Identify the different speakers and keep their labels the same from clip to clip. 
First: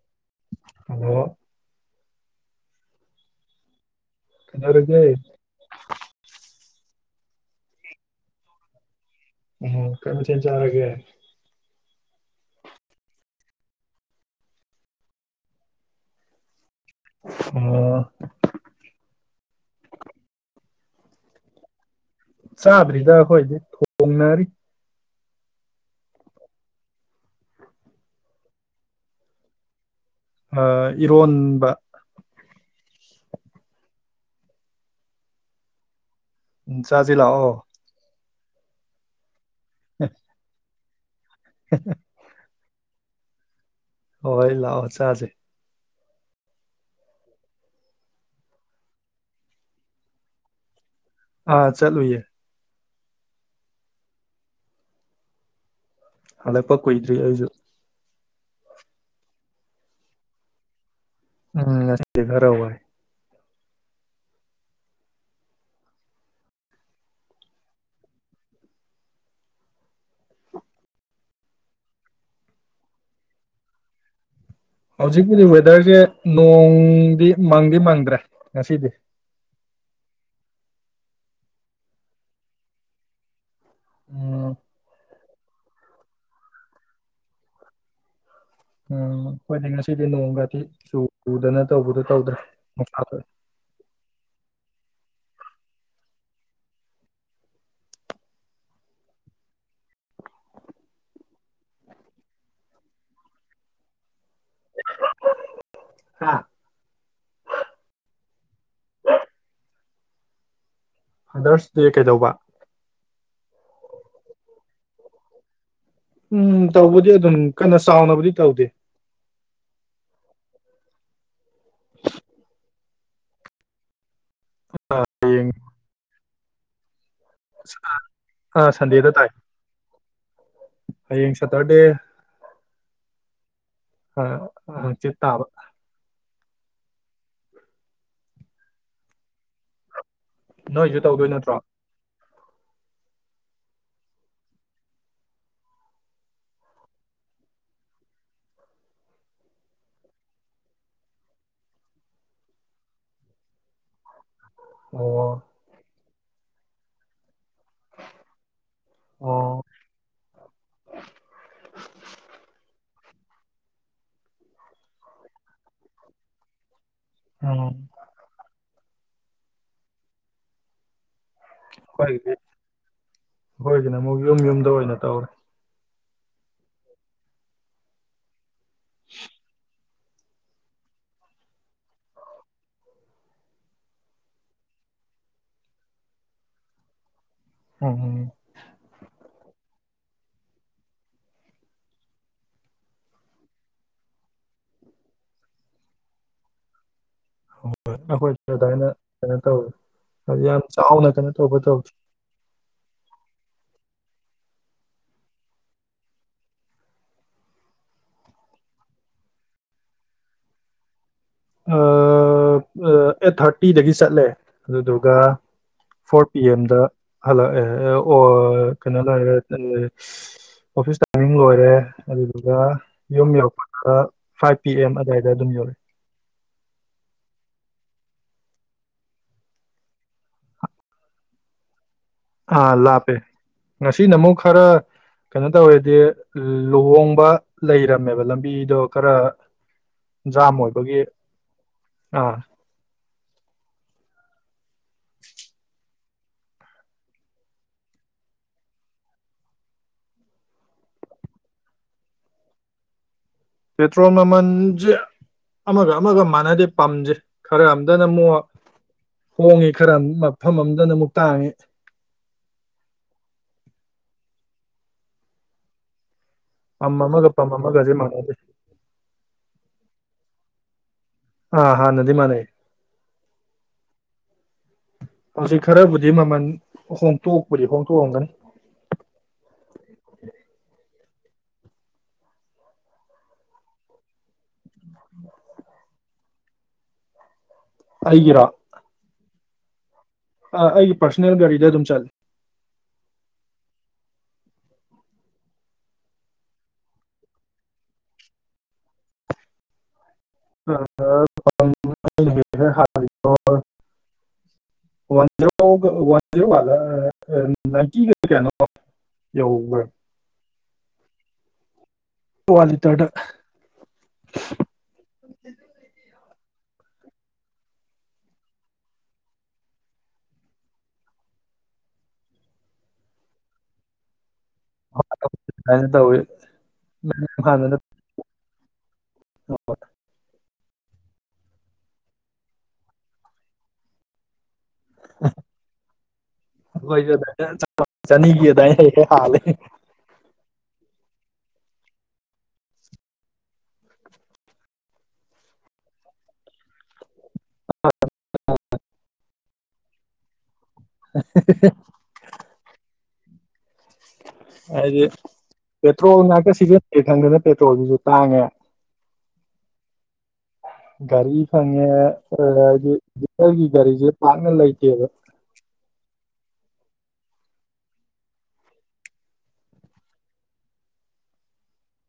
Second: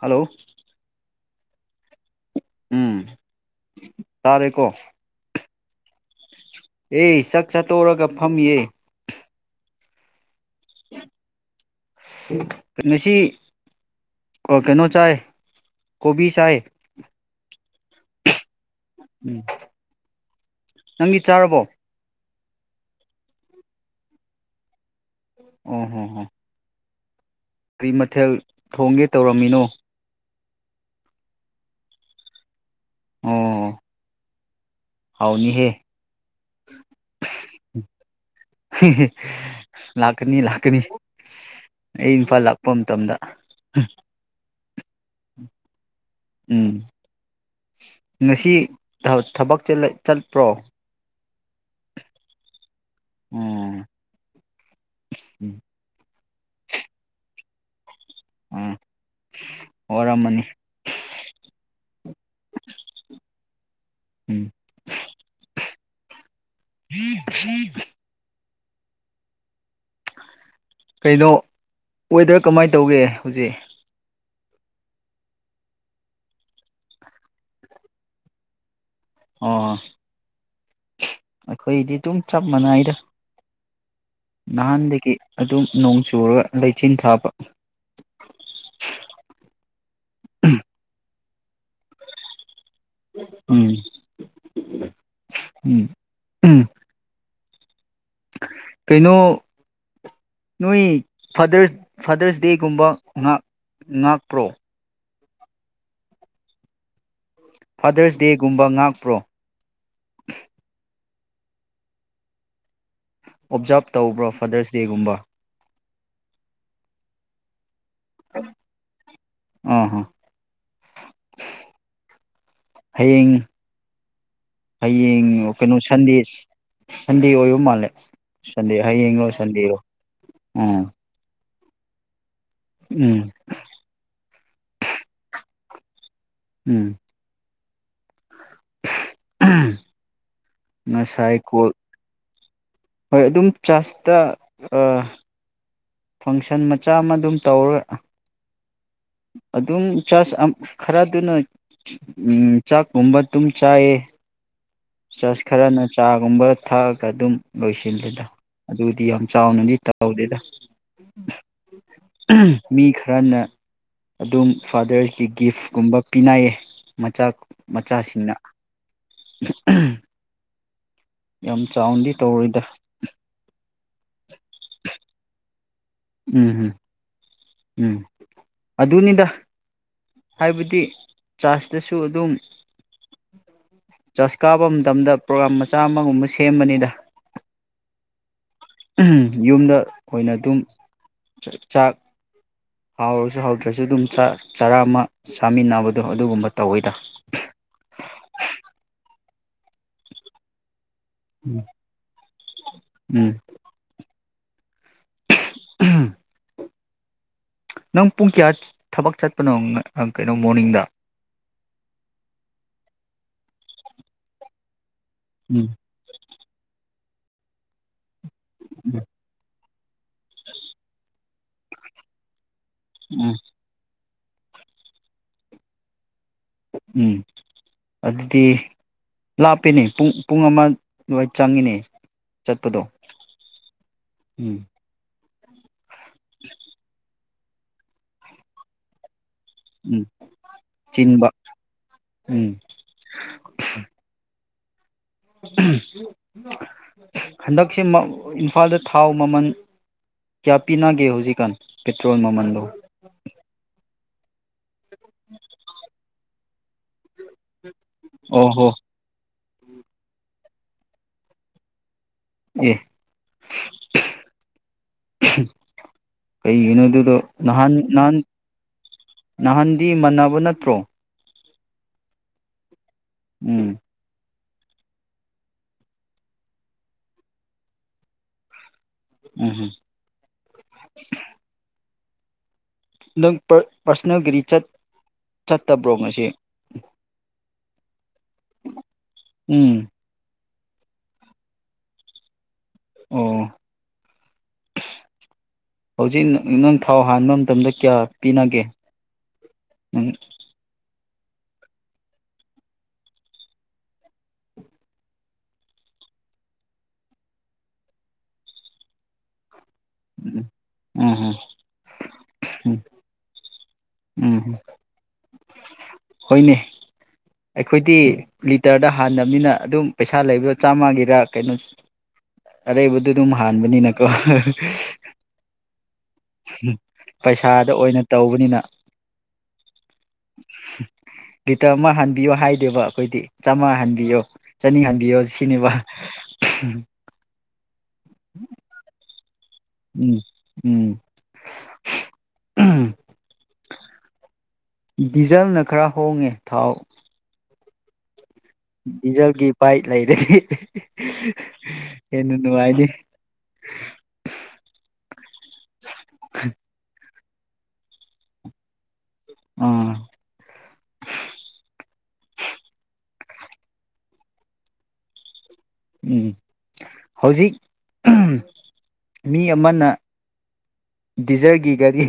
Speaker 1: [inaudible] hello
Speaker 2: ꯑꯗꯣ
Speaker 1: ꯎꯝ ꯇꯥꯔꯦꯀꯣ
Speaker 2: ꯀꯅꯥꯔꯒꯦ [unintelligible]
Speaker 1: ꯑꯦ ꯁꯥꯛ ꯆꯠꯇꯣꯛꯔꯒ ꯐꯝꯑ
Speaker 2: ꯎ ꯀꯩꯅ ꯊ ꯆꯥꯔꯒꯦ
Speaker 1: ꯩꯅꯁꯤ ꯀꯩꯅꯣ ꯆꯥꯏ ꯀꯣꯕꯤ ꯆꯥꯏ
Speaker 2: ꯑꯣ
Speaker 1: ꯎꯝ ꯅꯪꯒꯤ ꯆꯥꯔꯕꯣ
Speaker 2: ꯆꯥꯗ꯭ꯔꯤꯗ ꯑꯩꯈꯣꯏꯗꯤ ꯊꯣꯡꯅꯔꯤ
Speaker 1: ꯎꯝ ꯍꯝꯝ ꯀꯔꯤ ꯃꯊꯦꯜ ꯊꯣꯡꯒꯦ ꯇꯧꯔꯝꯃꯤꯅꯣ
Speaker 2: ꯑ ꯏꯔꯣꯟꯕ
Speaker 1: ꯑꯣ ꯍꯥꯎꯥꯎꯅꯤ ꯍꯦ
Speaker 2: ꯆꯥꯖꯤꯂ ꯑꯣ
Speaker 1: [unintelligible] ꯂꯥꯛꯀꯅꯤ ꯂꯥꯛꯀꯅꯤ ꯑꯩ ꯏꯝꯐꯜ ꯂꯄ ꯃꯇꯝꯗ
Speaker 2: ꯍꯣꯏ ꯂꯥꯎꯑꯣ ꯁꯥꯖꯩ
Speaker 1: ꯎꯝ ꯉꯁꯤ ꯊꯕꯛ ꯆꯠꯄ꯭ꯔꯣ
Speaker 2: ꯑꯥ ꯆꯠꯂꯨꯌꯦ
Speaker 1: ꯎꯝ
Speaker 2: ꯍꯂꯦ ꯄꯛꯀꯣꯏꯗ꯭ꯔꯤ ꯑꯩꯁꯨ
Speaker 1: ꯎꯝ ꯑꯣꯔꯝꯃꯅꯤ
Speaker 2: ꯎꯝ ꯉꯁꯤꯗꯤ ꯈꯔꯥ ꯋꯥꯏ
Speaker 1: ꯎ ꯍ ꯍ [inaudible] ꯀꯩꯅꯣ ꯑꯣꯏꯗꯔ ꯀꯃꯥꯏꯅ ꯇꯧꯒꯦ ꯍꯧꯖꯤꯛ
Speaker 2: ꯍꯧꯖꯤꯛꯀꯤꯗꯤ ꯋꯦꯗꯔꯁꯦ ꯅꯣꯡꯗꯤ ꯃꯪꯗꯤ ꯃꯪꯗ꯭ꯔꯦ ꯉꯁꯤꯗꯤ
Speaker 1: ꯑꯣ ꯑꯩꯈꯣꯏꯗꯤ ꯑꯗꯨꯝ ꯆꯞ ꯃꯥꯟꯅꯩꯗ
Speaker 2: ꯎꯝ ꯎꯝ
Speaker 1: ꯅꯍꯥꯟꯗꯒꯤꯗꯒꯤ ꯑꯗꯨꯝ ꯅꯣꯡ ꯆꯨꯔꯒ ꯂꯩꯆꯤꯟ ꯊꯥꯕ
Speaker 2: ꯎꯝꯣꯏꯅꯤꯡꯉ ꯁꯤꯔꯤ ꯅꯣꯡꯒꯥꯇ ꯆ ꯎꯗꯅ ꯇꯧꯕꯗꯣ ꯇꯧꯗ꯭ꯔꯥ
Speaker 1: ꯎꯝ ꯎꯝ ꯎꯝ ꯀꯩꯅꯣ ꯅꯣꯏ ꯐꯥꯗꯔꯁ ꯐꯥꯗꯔꯁ ꯗꯦꯒꯨꯝꯕ ꯉꯥꯛꯄ꯭ꯔꯣ
Speaker 2: ꯍꯥꯥ
Speaker 1: ꯐꯥꯗꯔꯁ ꯗꯦꯒꯨꯝꯕ ꯉꯥꯛꯄ꯭ꯔꯣ
Speaker 2: ꯐꯥꯗꯔꯁ ꯗꯦ ꯀꯩꯗꯧꯕ
Speaker 1: ꯑꯣꯞꯖꯥꯞ ꯇꯧꯕ꯭ꯔꯣ ꯐꯥꯗꯔꯁ ꯗꯦꯒꯨꯝꯕ
Speaker 2: ꯎꯝ ꯇꯧꯕꯨꯗꯤ ꯑꯗꯨ ꯀꯟꯅ ꯆꯥꯎꯅꯕꯗꯤ ꯇꯧꯗꯦ
Speaker 1: ꯑꯥ ꯑꯥ [inaudible] ꯍꯌꯦꯡ ꯍꯌꯦꯡ ꯀꯩꯅꯣ ꯁꯟꯗꯦꯁ ꯁꯟꯗꯦ ꯑꯣꯏꯕ ꯃꯥꯜꯂꯦ
Speaker 2: ꯑꯥ
Speaker 1: ꯁꯟꯗꯦ
Speaker 2: ꯁꯟꯗꯦꯗ ꯇꯥꯏ
Speaker 1: ꯍꯌꯦꯡꯔꯣ ꯁꯟꯗꯦꯔꯣ ꯎꯝ
Speaker 2: ꯐꯇꯥ ꯗꯦ
Speaker 1: ꯎꯝ
Speaker 2: ꯑ ꯆꯤꯠꯇꯕ
Speaker 1: ꯎꯝ ꯎꯝ
Speaker 2: ꯅꯣꯏꯁꯨ ꯇꯧꯗꯣꯏ ꯅꯠꯇ꯭ꯔꯣ
Speaker 1: ꯍꯣꯏ ꯑꯗꯨꯝ ꯆꯖꯇ ꯐꯪꯁꯟ ꯃꯆꯥ ꯑꯃ ꯑꯗꯨꯝ ꯇꯧꯔ ꯑꯗꯨꯝ ꯆ ꯈꯔꯗꯨꯅ ꯆꯥꯛꯀꯨꯝꯕ ꯑꯗꯨꯝ ꯆꯥꯏꯌꯦ
Speaker 2: ꯑꯣ
Speaker 1: ꯆꯁ ꯈꯔ ꯅ ꯆꯥꯒꯨꯝꯕ ꯊꯛꯑꯒ ꯑꯗꯨꯝ ꯂꯣꯏꯁꯤꯜꯂꯦꯗ ꯑꯗꯨꯗꯤ ꯌꯥꯝ
Speaker 2: ꯑꯣ
Speaker 1: ꯆꯥꯎꯅꯗꯤ ꯇꯧꯗꯦꯗ ꯃꯤ ꯈꯔꯅ ꯑꯗꯨꯝ ꯐꯥꯗꯔꯁꯀꯤ ꯒꯤꯐꯀꯨꯝꯕ ꯄꯤꯅꯌꯦ ꯃꯆꯥ
Speaker 2: ꯎꯝ
Speaker 1: ꯃꯆꯥꯁꯤꯡꯅ [inaudible] ꯌꯥꯝ ꯆꯥꯎꯅꯗꯤ ꯇꯧꯔꯣꯏꯗ
Speaker 2: ꯍꯣꯏꯗꯅ ꯑꯃꯨꯛ ꯌꯨꯝ ꯌꯨꯝꯗ ꯑꯣꯏꯅ ꯇꯧꯔꯦ
Speaker 1: ꯎꯝ ꯎꯝ ꯎꯝ ꯑꯗꯨꯅꯤꯗ ꯍꯥꯏꯕꯗꯤ ꯆꯥꯔꯖꯇꯁꯨ ꯑꯗꯨꯝ ꯆꯥꯔꯖ ꯀꯥꯕ ꯃꯇꯝꯗ ꯄ꯭ꯔꯣꯒ꯭ꯔꯥꯝ ꯃꯆꯥ ꯑꯃꯒꯨꯝꯕ ꯁꯦꯝꯕꯅꯤꯗ
Speaker 2: ꯎꯝ
Speaker 1: ꯌꯨꯝꯗ ꯑꯣꯏꯅ ꯑꯗꯨꯝ ꯆꯥꯛ ꯍꯥꯎꯔꯁꯨ ꯍꯥꯎꯗ꯭ꯔꯁꯨ ꯑꯗꯨꯝ ꯆꯥꯛ ꯆꯔꯥꯃ ꯆꯥꯃꯤꯟꯅꯕꯗꯣ ꯑꯗꯨꯒꯨꯝꯕ ꯇꯧꯋꯤꯗ
Speaker 2: ꯍ ꯍꯣꯏ ꯑꯩꯈꯣꯏ ꯑꯗꯨꯅ ꯩꯅ ꯇꯧ ꯍꯧ ꯊꯥꯎ ꯅ ꯇꯩꯅ ꯊꯧꯕꯊꯥꯎ
Speaker 1: ꯎꯝ ꯅꯪ ꯄꯨꯡ ꯀꯌꯥ ꯊꯕꯛ ꯆꯠꯄꯅꯣ ꯀꯩꯅꯣ ꯃꯣꯔꯅꯤꯡꯗ
Speaker 2: ꯑꯩꯠ ꯊꯥꯔꯇꯤꯗꯒꯤ ꯆꯠꯂꯦ ꯑꯗꯨꯗꯨ ꯑꯗꯨꯒ
Speaker 1: ꯎꯝ
Speaker 2: ꯐꯣꯔ ꯄꯤ ꯑꯦꯝꯗ ꯍꯜꯂꯣ ꯑꯣ ꯀꯩꯅꯣ
Speaker 1: ꯎꯝ
Speaker 2: ꯑꯣꯐꯤꯁ ꯃꯤ ꯂꯣꯏꯔꯦ ꯑꯗꯨꯗ ꯌꯣꯨꯝ
Speaker 1: ꯎꯝ
Speaker 2: ꯌꯥꯎ ꯐꯥꯏꯚ ꯄꯤ ꯑꯦꯝ ꯑꯗꯨꯋꯥꯏꯗ ꯑꯗꯨꯝ ꯌꯧꯔꯦ
Speaker 1: ꯎꯝ ꯑꯗꯨꯗꯤ ꯂꯥꯞꯄꯤꯦꯅꯦ ꯄꯨꯡ ꯄꯨꯡ ꯑꯃ ꯑꯗꯨꯋꯥꯏ ꯆꯪꯉꯤꯅꯦ
Speaker 2: ꯑꯥ
Speaker 1: ꯆꯠꯄꯗꯣ
Speaker 2: ꯂꯥꯄꯦ ꯉꯁꯤ ꯅ ꯑꯃꯨꯛ
Speaker 1: ꯎꯝ
Speaker 2: ꯈꯔ ꯀꯩꯅꯣ ꯇ ꯑꯣꯏꯌꯦ ꯑꯗꯤ ꯂꯨꯍꯣꯡꯕ ꯂꯩꯔꯝꯃꯦꯕ ꯂꯝꯕꯤꯗꯣ ꯈꯔ
Speaker 1: ꯎꯝ
Speaker 2: ꯖꯥꯝ ꯑꯣꯏꯕꯒꯤ
Speaker 1: ꯆꯤꯟꯕ
Speaker 2: ꯑꯥ
Speaker 1: ꯎꯝ [inaudible] ꯎꯝ ꯍꯟꯗꯛꯁꯦ ꯏꯝꯐꯥꯜꯗ ꯊꯥꯎ ꯃꯃꯜ ꯀꯌꯥ ꯄꯤꯅꯒꯦ ꯍꯧꯖꯤꯛꯀꯥꯟ ꯄꯦꯇ꯭ꯔꯣꯜ ꯃꯃꯜꯗꯣ
Speaker 2: ꯄꯦꯇ꯭ꯔꯣꯜ ꯃꯃꯟ ꯁꯤ ꯑꯃꯒ ꯑꯃꯒ ꯃꯥꯟꯅꯗꯦ ꯄꯥꯝꯖꯦ ꯈꯔ ꯑꯝꯇꯅ ꯑꯃꯨꯛ
Speaker 1: ꯑꯣ ꯍꯣ
Speaker 2: ꯍꯣꯡꯉꯦ ꯈꯔ ꯃꯐꯝ ꯑꯃꯗꯅ ꯑꯃꯨꯛ ꯇꯥꯡꯉꯦ
Speaker 1: ꯑꯦ [inaudible] ꯀꯩꯒꯤꯅꯣ
Speaker 2: ꯄꯝ
Speaker 1: ꯑꯗꯨꯗꯣ
Speaker 2: ꯑꯃꯒ ꯄꯝ
Speaker 1: ꯅꯍꯥꯟ
Speaker 2: ꯑꯃꯒꯁꯦ
Speaker 1: ꯅꯍꯥꯟ
Speaker 2: ꯃꯥꯟꯅꯗꯦ
Speaker 1: ꯅꯍꯥꯟꯗꯤ ꯃꯅꯕ ꯅꯠꯇ꯭ꯔꯣ
Speaker 2: ꯑꯥ ꯍꯥꯥ ꯅꯗꯤ ꯃꯥ ꯂꯩ
Speaker 1: ꯎꯝ
Speaker 2: ꯍꯧꯖꯤꯛ ꯈꯔꯕꯨꯗꯤ ꯃꯃꯜ ꯍꯣꯡꯗꯣꯛꯄꯗꯤ ꯍꯣꯡꯗꯣꯛꯑꯝꯒꯅꯤ
Speaker 1: ꯎꯝꯍꯝ ꯅꯪ ꯄꯥꯔꯁꯣꯅꯦꯜ ꯒꯥꯔꯤ ꯆꯠꯇꯕ꯭ꯔꯣ ꯉꯁꯤ
Speaker 2: ꯑꯒꯔꯣ
Speaker 1: ꯎꯝ
Speaker 2: ꯑ ꯑꯩꯒꯤ ꯄꯥꯔꯁꯣꯅꯦꯜ ꯒꯥꯔꯤꯗ ꯑꯗꯨꯝ ꯆꯠꯂ
Speaker 1: ꯑꯣ ꯍꯧꯖꯤꯛ ꯅꯪ ꯊꯥꯎ ꯍꯥꯟꯕ ꯃꯇꯝꯗ ꯀꯌꯥ ꯄꯤꯅꯒꯦ ꯅꯪ
Speaker 2: ꯋꯥꯟꯔꯣ ꯋꯥꯟꯔꯣꯂ ꯅꯥꯏꯟꯇꯤꯒ ꯀꯩꯅꯣ ꯌ꯭ꯔ
Speaker 1: ꯎꯝ ꯎꯝ
Speaker 2: ꯍꯂꯤ ꯇꯠ
Speaker 1: ꯎꯝꯝ
Speaker 2: ꯎ
Speaker 1: ꯍꯣꯏꯅꯦ ꯑꯩꯈꯣꯏꯗꯤ ꯂꯤꯇꯔꯗ ꯍꯥꯟꯕꯅꯤꯅ ꯑꯗꯨꯝ ꯄꯩꯁꯥ ꯂꯩꯕꯗꯣ ꯆꯥꯝꯃꯒꯤꯔ ꯀꯩꯅꯣ ꯑꯔꯩꯕꯗ ꯑꯗꯨꯝ ꯍꯥꯟꯕꯅꯤꯅꯀꯣ
Speaker 2: [inaudible]
Speaker 1: ꯄꯩꯁꯥꯗ
Speaker 2: ꯍꯥꯟꯅꯅ
Speaker 1: ꯑꯣꯏꯅ ꯇꯧꯕꯅꯤꯅ ꯂꯤꯇꯔ ꯑꯃ ꯍꯟꯕꯤꯌꯣ ꯍꯥꯏꯗꯦꯕ ꯑꯩꯈꯣꯏꯗꯤ ꯆꯥꯝꯃꯉꯥ ꯍꯟꯕꯤꯌꯣ ꯆꯠꯅꯤꯡꯍꯟꯕꯤꯌꯣ ꯁꯤꯅꯦꯕ
Speaker 2: ꯆꯅꯤ ꯀ ꯇꯥꯏ ꯍ
Speaker 1: ꯎꯝ ꯎꯝ ꯗꯤꯖꯜꯅ ꯈꯔ ꯍꯣꯡꯉꯦ ꯊꯥꯎ ꯗꯤꯖꯦꯜꯒꯤ ꯄꯚꯥꯏ ꯂꯩꯔꯦ ꯍꯦꯟꯅ ꯅꯨꯡꯉꯥꯏꯅꯤꯦ
Speaker 2: ꯦ ꯄꯦꯇ꯭ꯔꯣꯜ ꯅꯥꯀꯦꯁꯤꯒ ꯈꯪꯗꯅ ꯄꯦꯇ꯭ꯔꯣꯜꯗꯨꯁꯨ ꯇꯥꯡꯉꯦ
Speaker 1: ꯑꯥ
Speaker 2: ꯒꯥꯔꯤ ꯐꯪꯉꯦ ꯒꯥꯔꯤ ꯆꯦ ꯃꯥꯥꯡꯂ ꯑꯥꯏꯇ ꯑꯗ
Speaker 1: ꯎꯝ ꯍꯧꯖꯤꯛ ꯃꯤ ꯑꯃꯅ ꯗꯤꯖꯔꯒꯤ ꯒꯥꯔꯤ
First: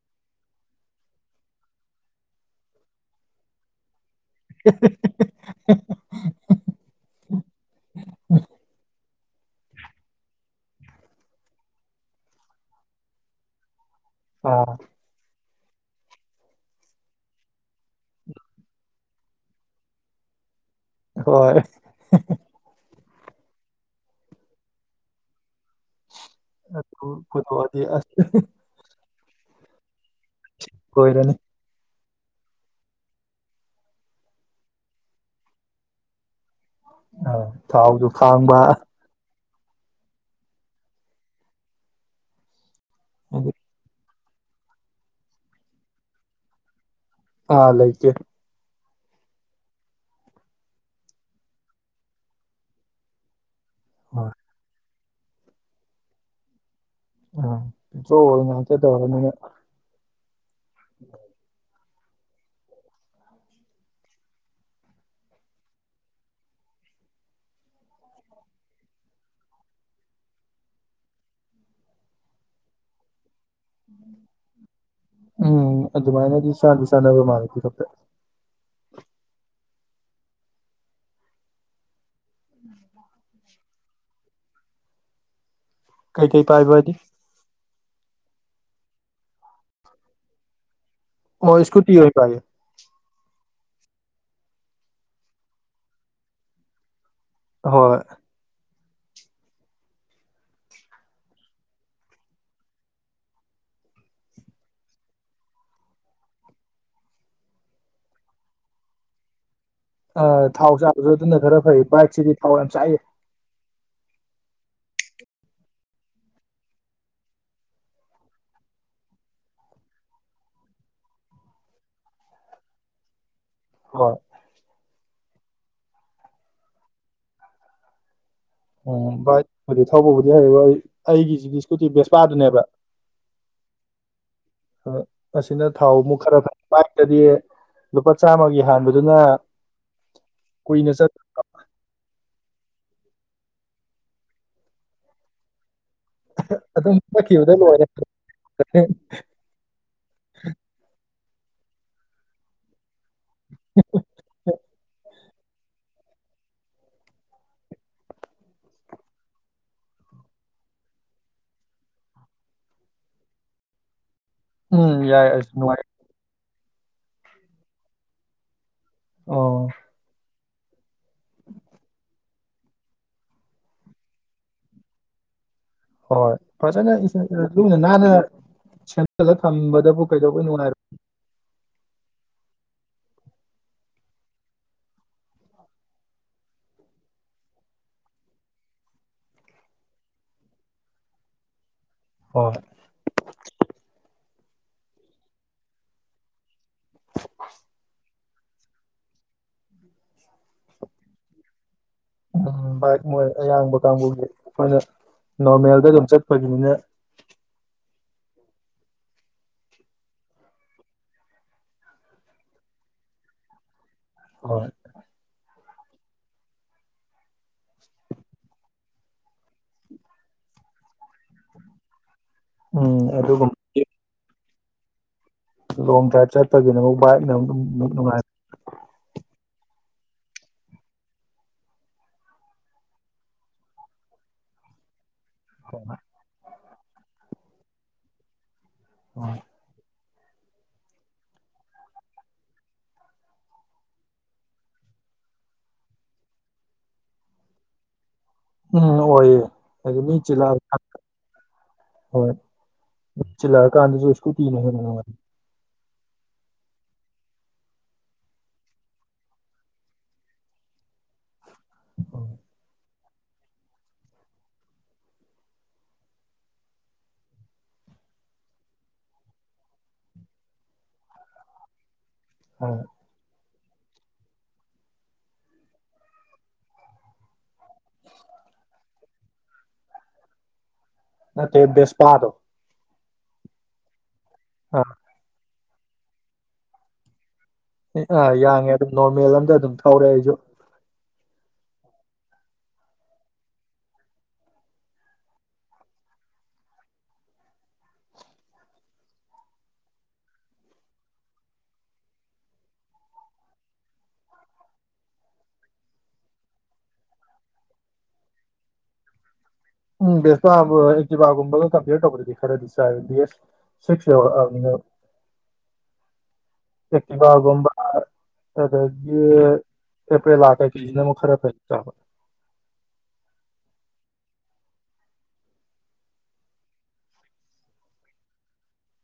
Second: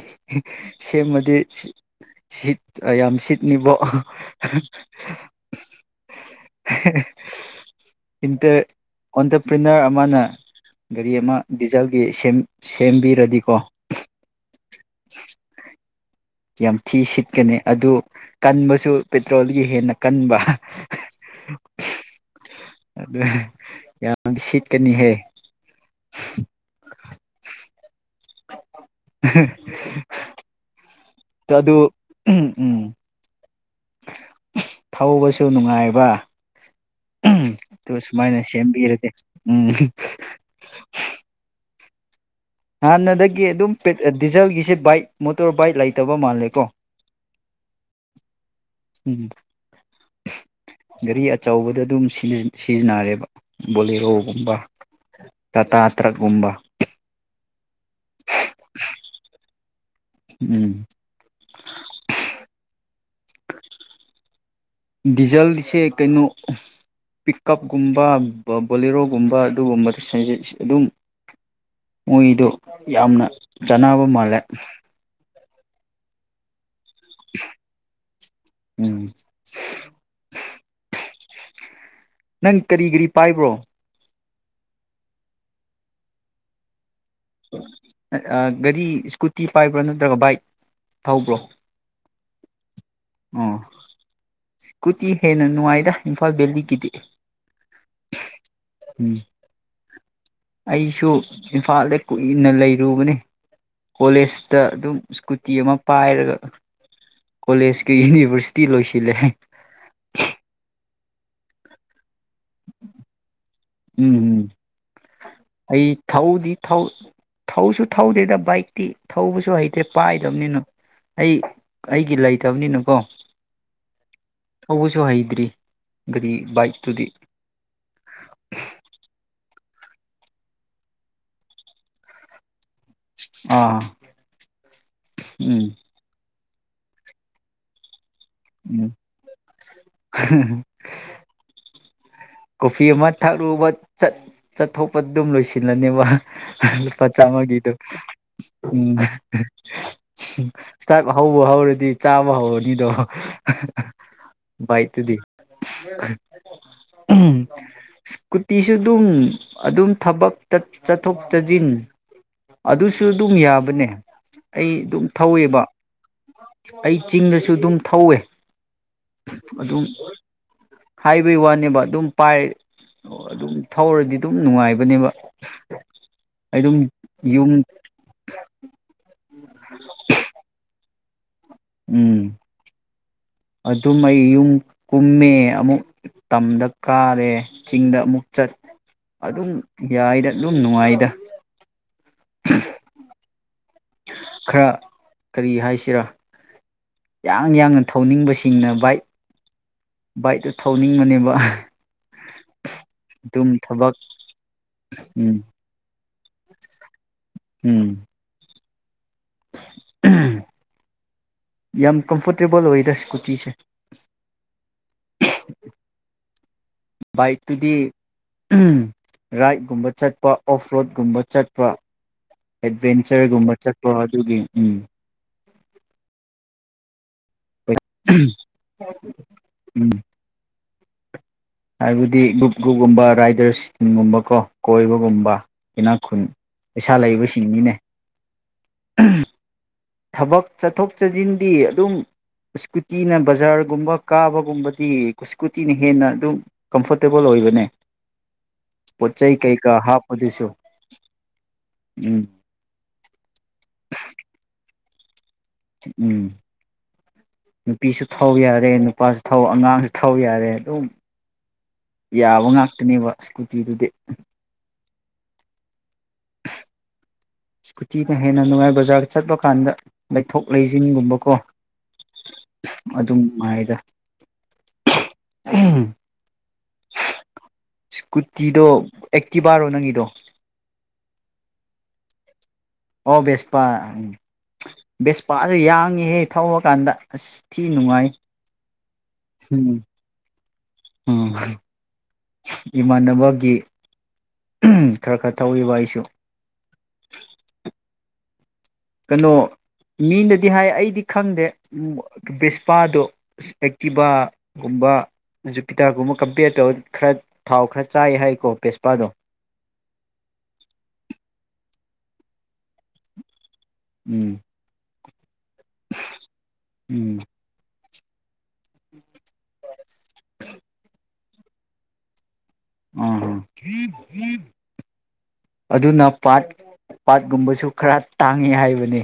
Speaker 1: ꯁꯦꯝꯃꯗꯤ ꯁꯤꯠ ꯌꯥꯝ ꯁꯤꯠꯅꯤꯕꯣ ꯏꯟꯇ ꯑꯣꯟꯇꯔꯄ꯭ꯔꯤꯅꯔ ꯑꯃꯅ ꯒꯥꯔꯤ ꯑꯃ ꯗꯤꯖꯜꯒꯤ ꯁꯦꯝꯕꯤꯔꯗꯤꯀꯣ
Speaker 2: ꯑꯥ
Speaker 1: ꯌꯥꯝ ꯊꯤ ꯁꯤꯠꯀꯅꯤ ꯑꯗꯨ ꯀꯟꯕꯁꯨ ꯄꯦꯇ꯭ꯔꯣꯜꯒꯤ ꯍꯦꯟꯅ ꯀꯟꯕ
Speaker 2: ꯍꯣꯏ
Speaker 1: ꯑꯗꯨ ꯌꯥꯝ ꯁꯤꯠꯀꯅꯤꯍꯦ
Speaker 2: ꯑꯗꯨ ꯀꯊꯗꯤ ꯑ [inaudible]
Speaker 1: [unintelligible]
Speaker 2: ꯂꯣꯏꯔꯅꯤ
Speaker 1: ꯆꯗꯨ ꯎꯝ ꯎꯝ ꯊꯧꯕꯁꯨ ꯅꯨꯡꯉꯥꯏꯕ
Speaker 2: ꯑ
Speaker 1: ꯑꯗꯨ
Speaker 2: ꯊꯥꯎꯁꯨ
Speaker 1: ꯁꯨꯃꯥꯏꯅ
Speaker 2: ꯈꯥꯡꯕ
Speaker 1: ꯁꯦꯝꯕꯤꯔꯗꯤ ꯎꯝ ꯍꯥꯟꯅꯗꯒꯤ ꯑꯗꯨꯝ ꯗꯤꯖꯜꯒꯤꯁꯤꯠ ꯕꯥꯏꯛ ꯃꯣꯇꯣꯔ ꯕꯥꯏꯛ ꯂꯩꯇꯕ ꯃꯥꯜꯂꯦ ꯀꯣ
Speaker 2: ꯑꯥ ꯂꯩ ꯂꯩꯀꯦ
Speaker 1: ꯎꯝ ꯒꯥꯔꯤ ꯑꯆꯧꯕꯗ ꯑꯗꯨꯝ ꯁꯤꯖꯤꯟꯅꯔꯦꯕ ꯕꯣꯂꯤꯔꯣ
Speaker 2: ꯍꯣꯏ
Speaker 1: ꯒꯨꯝꯕ ꯇꯇꯥ ꯇ꯭ꯔꯛ ꯒꯨꯝꯕ
Speaker 2: ꯑ [unintelligible] ꯑꯣꯏꯅ ꯍꯦꯛꯇ ꯇꯧꯔꯅꯤꯅ
Speaker 1: ꯎꯝ
Speaker 2: [unintelligible]
Speaker 1: ꯗꯤꯖꯜꯁꯦ ꯀꯩꯅꯣ ꯄꯤꯛꯀꯞꯀꯨꯝꯕ ꯕꯣꯂꯦꯔꯣꯒꯨꯝꯕ ꯑꯗꯨꯒꯨꯝꯕꯗ ꯑꯗꯨꯝ ꯃꯣꯏꯗꯣ ꯌꯥꯝꯅ ꯆꯥꯅꯕ ꯃꯥꯜꯂꯦ
Speaker 2: ꯎꯝ ꯑꯗꯨꯃꯥꯏꯅꯗꯤ ꯆꯥꯟꯗꯤ ꯆꯥꯅꯕ ꯃꯥꯜꯂꯦ [unintelligible]
Speaker 1: ꯎꯝ ꯅꯪ ꯀꯔꯤ ꯀꯔꯤ ꯄꯥꯏꯕ꯭ꯔꯣ
Speaker 2: ꯀꯩ ꯀꯩ ꯄꯥꯏꯕꯗꯤ
Speaker 1: ꯑ ꯒꯥꯔꯤ ꯏꯁ꯭ꯀꯨꯇꯤ ꯄꯥꯏꯕ꯭ꯔꯣ ꯅꯠꯇ꯭ꯔꯒ ꯕꯥꯏꯛ ꯊꯧꯕ꯭ꯔꯣ
Speaker 2: ꯑꯣ ꯏꯁꯀꯨꯇꯤ ꯑꯣꯏ ꯄꯥꯏ [unintelligible]
Speaker 1: ꯑꯣ ꯁ꯭ꯀꯨꯇꯤ ꯍꯦꯟꯅ ꯅꯨꯡꯉꯥꯏꯗ ꯏꯝꯐꯥꯜ ꯕꯦꯂꯤꯒꯤꯗꯤ
Speaker 2: ꯍꯣꯏ
Speaker 1: ꯎꯝ ꯑꯩꯁꯨ ꯏꯝꯐꯥꯜꯗ ꯀꯨꯏꯅ ꯂꯩꯔꯨꯕꯅꯤ ꯀꯣꯂꯦꯖꯇ ꯑꯗꯨꯝ ꯏꯁꯀꯨꯇꯤ ꯑꯃ ꯄꯥꯏꯔꯒ ꯀꯣꯂꯦꯖꯀꯤ ꯌꯨꯅꯤꯚꯔꯁꯤꯇꯤ ꯂꯣꯏꯁꯤꯜꯂꯦ
Speaker 2: ꯑ ꯊꯥꯎ ꯆꯥꯕꯁꯨ ꯑꯗꯨꯅ ꯈꯔ ꯐꯩ ꯕꯥꯏꯛꯁꯤꯗꯤ ꯊꯥꯎ ꯌꯥꯝ ꯆꯥꯛꯏ
Speaker 1: ꯎꯝ ꯎꯝ ꯑꯩ ꯊꯧꯗꯤ ꯊꯧꯁꯨ ꯊꯧꯗꯦꯗ ꯕꯥꯏꯛꯇꯤ ꯊꯧꯕꯁꯨ ꯍꯩꯇꯦ ꯄꯥꯏꯗꯕꯅꯤꯅ ꯑꯩ ꯑꯩꯒꯤ ꯂꯩꯇꯕꯅꯤꯅꯀꯣ
Speaker 2: ꯍꯣꯏ
Speaker 1: ꯊꯧꯕꯁꯩ ꯍꯩꯗ꯭ꯔꯤ ꯒꯥꯔꯤ ꯕꯥꯏꯛꯇꯨꯗꯤ
Speaker 2: ꯑꯗꯤ ꯊꯧꯕꯕꯨꯗꯤ ꯍꯩꯕ ꯑꯩ ꯑꯩꯒꯤꯁꯤꯒꯤ ꯏꯁꯀꯨꯇꯤ ꯕꯦꯁꯄꯥꯗꯨꯅꯦꯕ
Speaker 1: ꯑꯥ
Speaker 2: ꯑꯁꯤꯅ
Speaker 1: ꯎꯝ
Speaker 2: ꯊꯥꯎ ꯑꯃꯨꯛ ꯈꯔ ꯕꯥꯏꯛ ꯇꯗꯤ ꯂꯨꯄꯥ ꯆꯥꯝꯃꯒꯤ
Speaker 1: ꯎꯝ
Speaker 2: ꯍꯥꯟꯕꯗꯨꯅ ꯀꯨꯏꯅ ꯆꯠ
Speaker 1: ꯀꯣꯐꯤ ꯑꯃ ꯊꯥꯔꯨꯕꯠ ꯆꯠ ꯆꯠꯊꯣꯛꯄ ꯑꯗꯨꯝ ꯂꯣꯏꯁꯤꯜ ꯅꯦꯕ
Speaker 2: ꯑꯗꯨꯝ
Speaker 1: ꯂꯨꯄꯥ
Speaker 2: ꯆꯠꯈꯤꯕꯗ
Speaker 1: ꯆꯥꯝꯃꯒꯤꯗꯨ
Speaker 2: ꯂꯣꯏꯔꯦ
Speaker 1: ꯎꯝ ꯍꯧꯕ ꯍꯧꯔꯗꯤ ꯆꯥꯕ ꯍꯧꯔꯅꯤꯗꯣ ꯕꯥꯏꯛ ꯇꯗꯤ [unintelligible] ꯁꯀꯨꯇꯤꯁꯨ ꯑꯗꯨꯝ ꯑꯗꯨꯝ ꯊꯕꯛ ꯆꯠꯊꯣꯛ ꯆꯠꯁꯤꯟ ꯑꯗꯨꯁꯨ ꯑꯗꯨꯝ ꯌꯥꯕꯅꯦ ꯑꯩ
Speaker 2: ꯎꯝ
Speaker 1: ꯑꯗꯨꯝ
Speaker 2: ꯌꯥꯏ ꯑꯁ
Speaker 1: ꯊꯧꯋꯦꯕ
Speaker 2: ꯅꯨꯡꯉꯥꯏ
Speaker 1: ꯑꯩ ꯆꯤꯡꯗꯁꯨ ꯑꯗꯨꯝ ꯊꯧꯋꯦ
Speaker 2: ꯑꯣ
Speaker 1: ꯑꯗꯨꯝ ꯍꯥꯏꯕꯩ ꯋꯥꯅꯦꯕ ꯑꯗꯨꯝ ꯄꯥꯏ ꯑꯗꯨꯝ ꯊꯧꯔꯗꯤ ꯑꯗꯨꯝ ꯅꯨꯡꯉꯥꯏꯕꯅꯦꯕ
Speaker 2: ꯍꯣꯏ
Speaker 1: ꯑꯗꯨꯝ
Speaker 2: ꯐꯖꯅ
Speaker 1: ꯌꯨꯝ
Speaker 2: ꯂꯨꯅ ꯅꯥꯟꯅ ꯁꯦꯝꯖꯤꯜꯂꯒ ꯊꯝꯕꯗꯕꯨ ꯀꯩꯗꯧꯕꯩ ꯅꯨꯡꯉꯥꯏꯔ
Speaker 1: ꯎꯝ ꯑꯗꯨꯝ ꯑꯩ ꯌꯨꯝ ꯀꯨꯝꯃꯦ ꯑꯃꯨꯛ ꯇꯝꯗ ꯀꯥꯔꯦ ꯆꯤꯡꯗ ꯑꯃꯨꯛ ꯆꯠ ꯑꯗꯨꯝ ꯌꯥꯏꯗ ꯑꯗꯨꯝ ꯅꯨꯡꯉꯥꯏꯗ
Speaker 2: ꯍꯣꯏ
Speaker 1: ꯈꯔ ꯀꯔꯤ ꯍꯥꯏꯁꯤꯔꯥ ꯌꯥꯡ ꯌꯥꯡꯅ ꯊꯧꯅꯤꯡꯕꯁꯤꯡꯅ ꯕꯥꯏꯛ ꯕꯥꯏꯛꯇꯨ ꯊꯧꯅꯤꯡꯕꯅꯦꯕ
Speaker 2: ꯎꯝ ꯚꯥꯏꯛ ꯃꯣꯏ
Speaker 1: ꯑꯗꯨꯝ
Speaker 2: ꯑꯌꯥꯡꯕ
Speaker 1: ꯊꯕꯛ
Speaker 2: ꯀꯥꯡꯕꯨꯒꯤ ꯑꯩꯈꯣꯏꯅ
Speaker 1: ꯎꯝ
Speaker 2: ꯅꯣꯔꯃꯦꯜꯗ ꯑꯗꯨꯝ ꯆꯠ ꯑꯩꯈꯣꯏꯒꯤꯅꯤꯅ
Speaker 1: ꯎꯝ ꯌꯥꯝ ꯀꯝꯐꯣꯔꯇꯦꯕꯜ ꯑꯣꯏꯔ ꯁ꯭ꯀꯨꯇꯤꯁꯦ
Speaker 2: ꯍꯣꯏ
Speaker 1: ꯕꯥꯏꯛꯇꯨꯗꯤ ꯔꯥꯏꯠꯀꯨꯝꯕ ꯆꯠꯄ ꯑꯣꯐ ꯔꯣꯠꯀꯨꯝꯕ ꯆꯠꯄ
Speaker 2: ꯎꯝ
Speaker 1: ꯑꯦꯠꯚꯦꯟꯆꯔꯒꯨꯝꯕ
Speaker 2: ꯑꯗꯨꯒꯨꯝꯕꯒꯤ
Speaker 1: ꯆꯠꯄꯣ ꯑꯗꯨꯒꯤ ꯎꯝ
Speaker 2: ꯂꯣꯡ ꯗ꯭ꯔꯥꯏꯚ ꯆꯠꯄꯒꯤꯅꯦ ꯑꯃꯨꯛ ꯕꯥꯏ ꯏꯅꯨꯡꯉ
Speaker 1: ꯎꯝ ꯍꯥꯏꯕꯗꯤ ꯒ꯭ꯔꯨꯞ ꯒ꯭ꯔꯨꯞꯀꯨꯝꯕ ꯔꯥꯏꯗꯔꯁ ꯒꯨꯝꯕꯀꯣ ꯀꯣꯏꯕꯒꯨꯝꯕ ꯄ
Speaker 2: ꯅꯨꯡꯉꯥꯏꯕ
Speaker 1: ꯈ ꯄꯩꯁꯥ ꯂꯩꯕꯁꯤꯡꯅꯤꯅꯦ
Speaker 2: ꯎꯝ
Speaker 1: ꯊꯕꯛ ꯆꯠꯊꯣꯛ ꯆꯠꯁꯤꯟꯗꯤ ꯑꯗꯨꯝ ꯁꯀꯨꯇꯤꯅ ꯕꯖꯥꯔꯒꯨꯝꯕ ꯀꯥꯕꯒꯨꯝꯕꯗꯤ ꯁꯀꯨꯇꯤꯅ ꯍꯦꯟꯅ ꯑꯗꯨꯝ ꯀꯝꯐꯣꯔꯇꯦꯕꯜ ꯑꯣꯏꯕꯅꯦ
Speaker 2: ꯎꯝ
Speaker 1: ꯄꯣꯠ ꯆꯩ
Speaker 2: ꯑꯣꯏꯑꯦ
Speaker 1: ꯀꯩꯀꯥ
Speaker 2: ꯑꯗꯨ ꯃꯤ
Speaker 1: ꯍꯥꯞꯄꯗꯨꯁꯨ
Speaker 2: ꯆꯤꯜꯂꯛꯑꯀꯥꯟ
Speaker 1: ꯎꯝ
Speaker 2: ꯍꯣꯏ ꯃꯤ ꯆꯤꯜꯂꯛꯑꯀꯥꯟꯗꯁꯨ ꯁꯀꯨꯇꯤꯅ ꯍꯦꯟꯅ ꯅꯨꯡꯉꯥꯏ
Speaker 1: ꯎꯝ ꯅꯨꯄꯤꯁꯨ ꯊꯧ ꯌꯥꯔꯦ ꯅꯨꯄꯥꯁꯨꯧ ꯑꯉꯥꯡꯁꯨ ꯊꯧ ꯌꯥꯔꯦ ꯑꯗꯨꯝ ꯌꯥꯕ ꯉꯥꯛꯇꯅꯤꯕ ꯁ꯭ꯀꯨꯇꯤꯗꯨꯗꯤ ꯏꯁꯀꯨꯇꯤꯅ ꯍꯦꯟꯅ ꯅꯨꯡꯉꯥꯏ ꯕꯖꯥꯔ ꯆꯠꯄ ꯀꯥꯟꯗ ꯂꯩꯊꯣꯛ ꯂꯩꯁꯤꯟꯒꯨꯝꯕꯀꯣ ꯑꯗꯨ ꯑꯗꯨꯝ ꯁꯀꯨꯇꯤꯗꯣ ꯑꯦꯛꯇꯤꯚꯔꯣ ꯅꯪꯒꯤꯗꯣ
Speaker 2: ꯅꯠꯇ ꯦꯁ ꯄꯥꯗꯣ
Speaker 1: ꯑꯣ ꯦꯁꯄꯥ
Speaker 2: ꯑꯥ
Speaker 1: ꯎ ꯁ ꯄꯥꯁ ꯑ ꯌꯥꯡꯉꯤꯍꯦ ꯊꯔꯀꯥꯟꯗ ꯑꯁ ꯊꯤ ꯅꯨꯡꯉꯥꯏ
Speaker 2: ꯑ ꯌꯥꯉꯦ ꯑꯗꯨꯝ ꯅꯣꯔꯃꯦꯜ ꯑꯝꯇ ꯑꯗꯨꯝ
Speaker 1: ꯎꯝ
Speaker 2: ꯊꯧꯔꯦ ꯑꯩꯁꯨ
Speaker 1: ꯎꯝ ꯏꯃꯥꯟꯅꯕꯒꯤ ꯈꯔ ꯈꯔ ꯊꯧꯏꯕ ꯑꯩꯁꯨ ꯀꯩꯅꯣ ꯃꯤꯅꯗꯤ ꯍꯥꯏ ꯑꯩꯗꯤ ꯈꯪꯗꯦ ꯕꯦꯁꯄꯥꯗꯣ ꯑꯦꯛꯇꯤꯚꯥꯒꯨꯝꯕ ꯖꯨꯄꯤꯇꯥꯔꯒꯨꯝꯕ ꯀꯝꯄꯤꯌꯔ ꯇꯧꯔ ꯈꯔ ꯊꯥꯎ ꯈꯔ ꯆꯥꯏ ꯍꯥꯏꯀꯣ ꯕꯦꯁꯄꯥꯗꯣ
Speaker 2: ꯎꯝ ꯦꯁꯇꯕꯥꯒꯨꯝꯕꯣ ꯀꯝꯄꯦꯌꯔ ꯇꯧꯕꯔꯗꯤꯦꯔꯦ ꯑꯗꯨ ꯗꯤ
Speaker 1: ꯎꯝ
Speaker 2: ꯁꯤꯁꯔ ꯑꯦꯀꯤ
Speaker 1: ꯎꯝ
Speaker 2: ꯕꯒꯨꯝꯝꯕ ꯑ ꯑꯦ ꯂꯥꯛꯀ ꯀ ꯈꯔ ꯐꯠꯇ
Speaker 1: ꯑ ꯑꯗꯨꯅ ꯄꯥꯠ ꯄꯥꯠꯀꯨꯝꯕꯁꯨ ꯈꯔ ꯇꯥꯡꯉꯤ ꯍꯥꯏꯕꯅꯤ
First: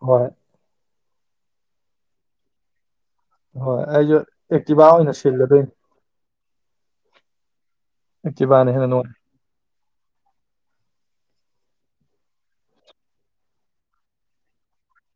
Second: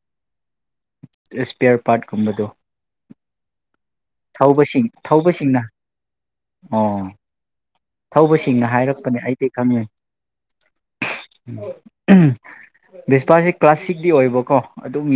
Speaker 2: ꯍꯣꯏ
Speaker 1: ꯏꯁꯄꯤꯌꯔ ꯄꯥꯔꯠꯀꯨꯝꯕꯗꯣ
Speaker 2: ꯍꯣꯏ ꯑꯩꯁꯨ ꯑꯦꯛꯇꯤꯚꯥ
Speaker 1: ꯊꯧꯕꯁꯤꯡ
Speaker 2: ꯑꯣꯏꯅ
Speaker 1: ꯊꯧꯕꯁꯤꯡꯅ
Speaker 2: ꯁꯤꯜꯂꯗꯣꯏꯅꯤ
Speaker 1: ꯑꯣ ꯊꯧꯕꯁꯤꯡꯅ
Speaker 2: ꯑꯦꯛꯇꯤꯚꯥꯅ ꯍꯦꯟꯅ ꯅꯨꯡꯉꯥꯏ
Speaker 1: ꯍꯥꯏꯔꯛꯄꯅꯦ ꯑꯩꯗꯤ ꯈꯪꯉꯦ ꯕꯤꯁꯄꯥꯁꯤ ꯀ꯭ꯂꯥꯁꯤꯛꯤ ꯑꯣꯏꯕꯀꯣ ꯑꯗꯨꯝ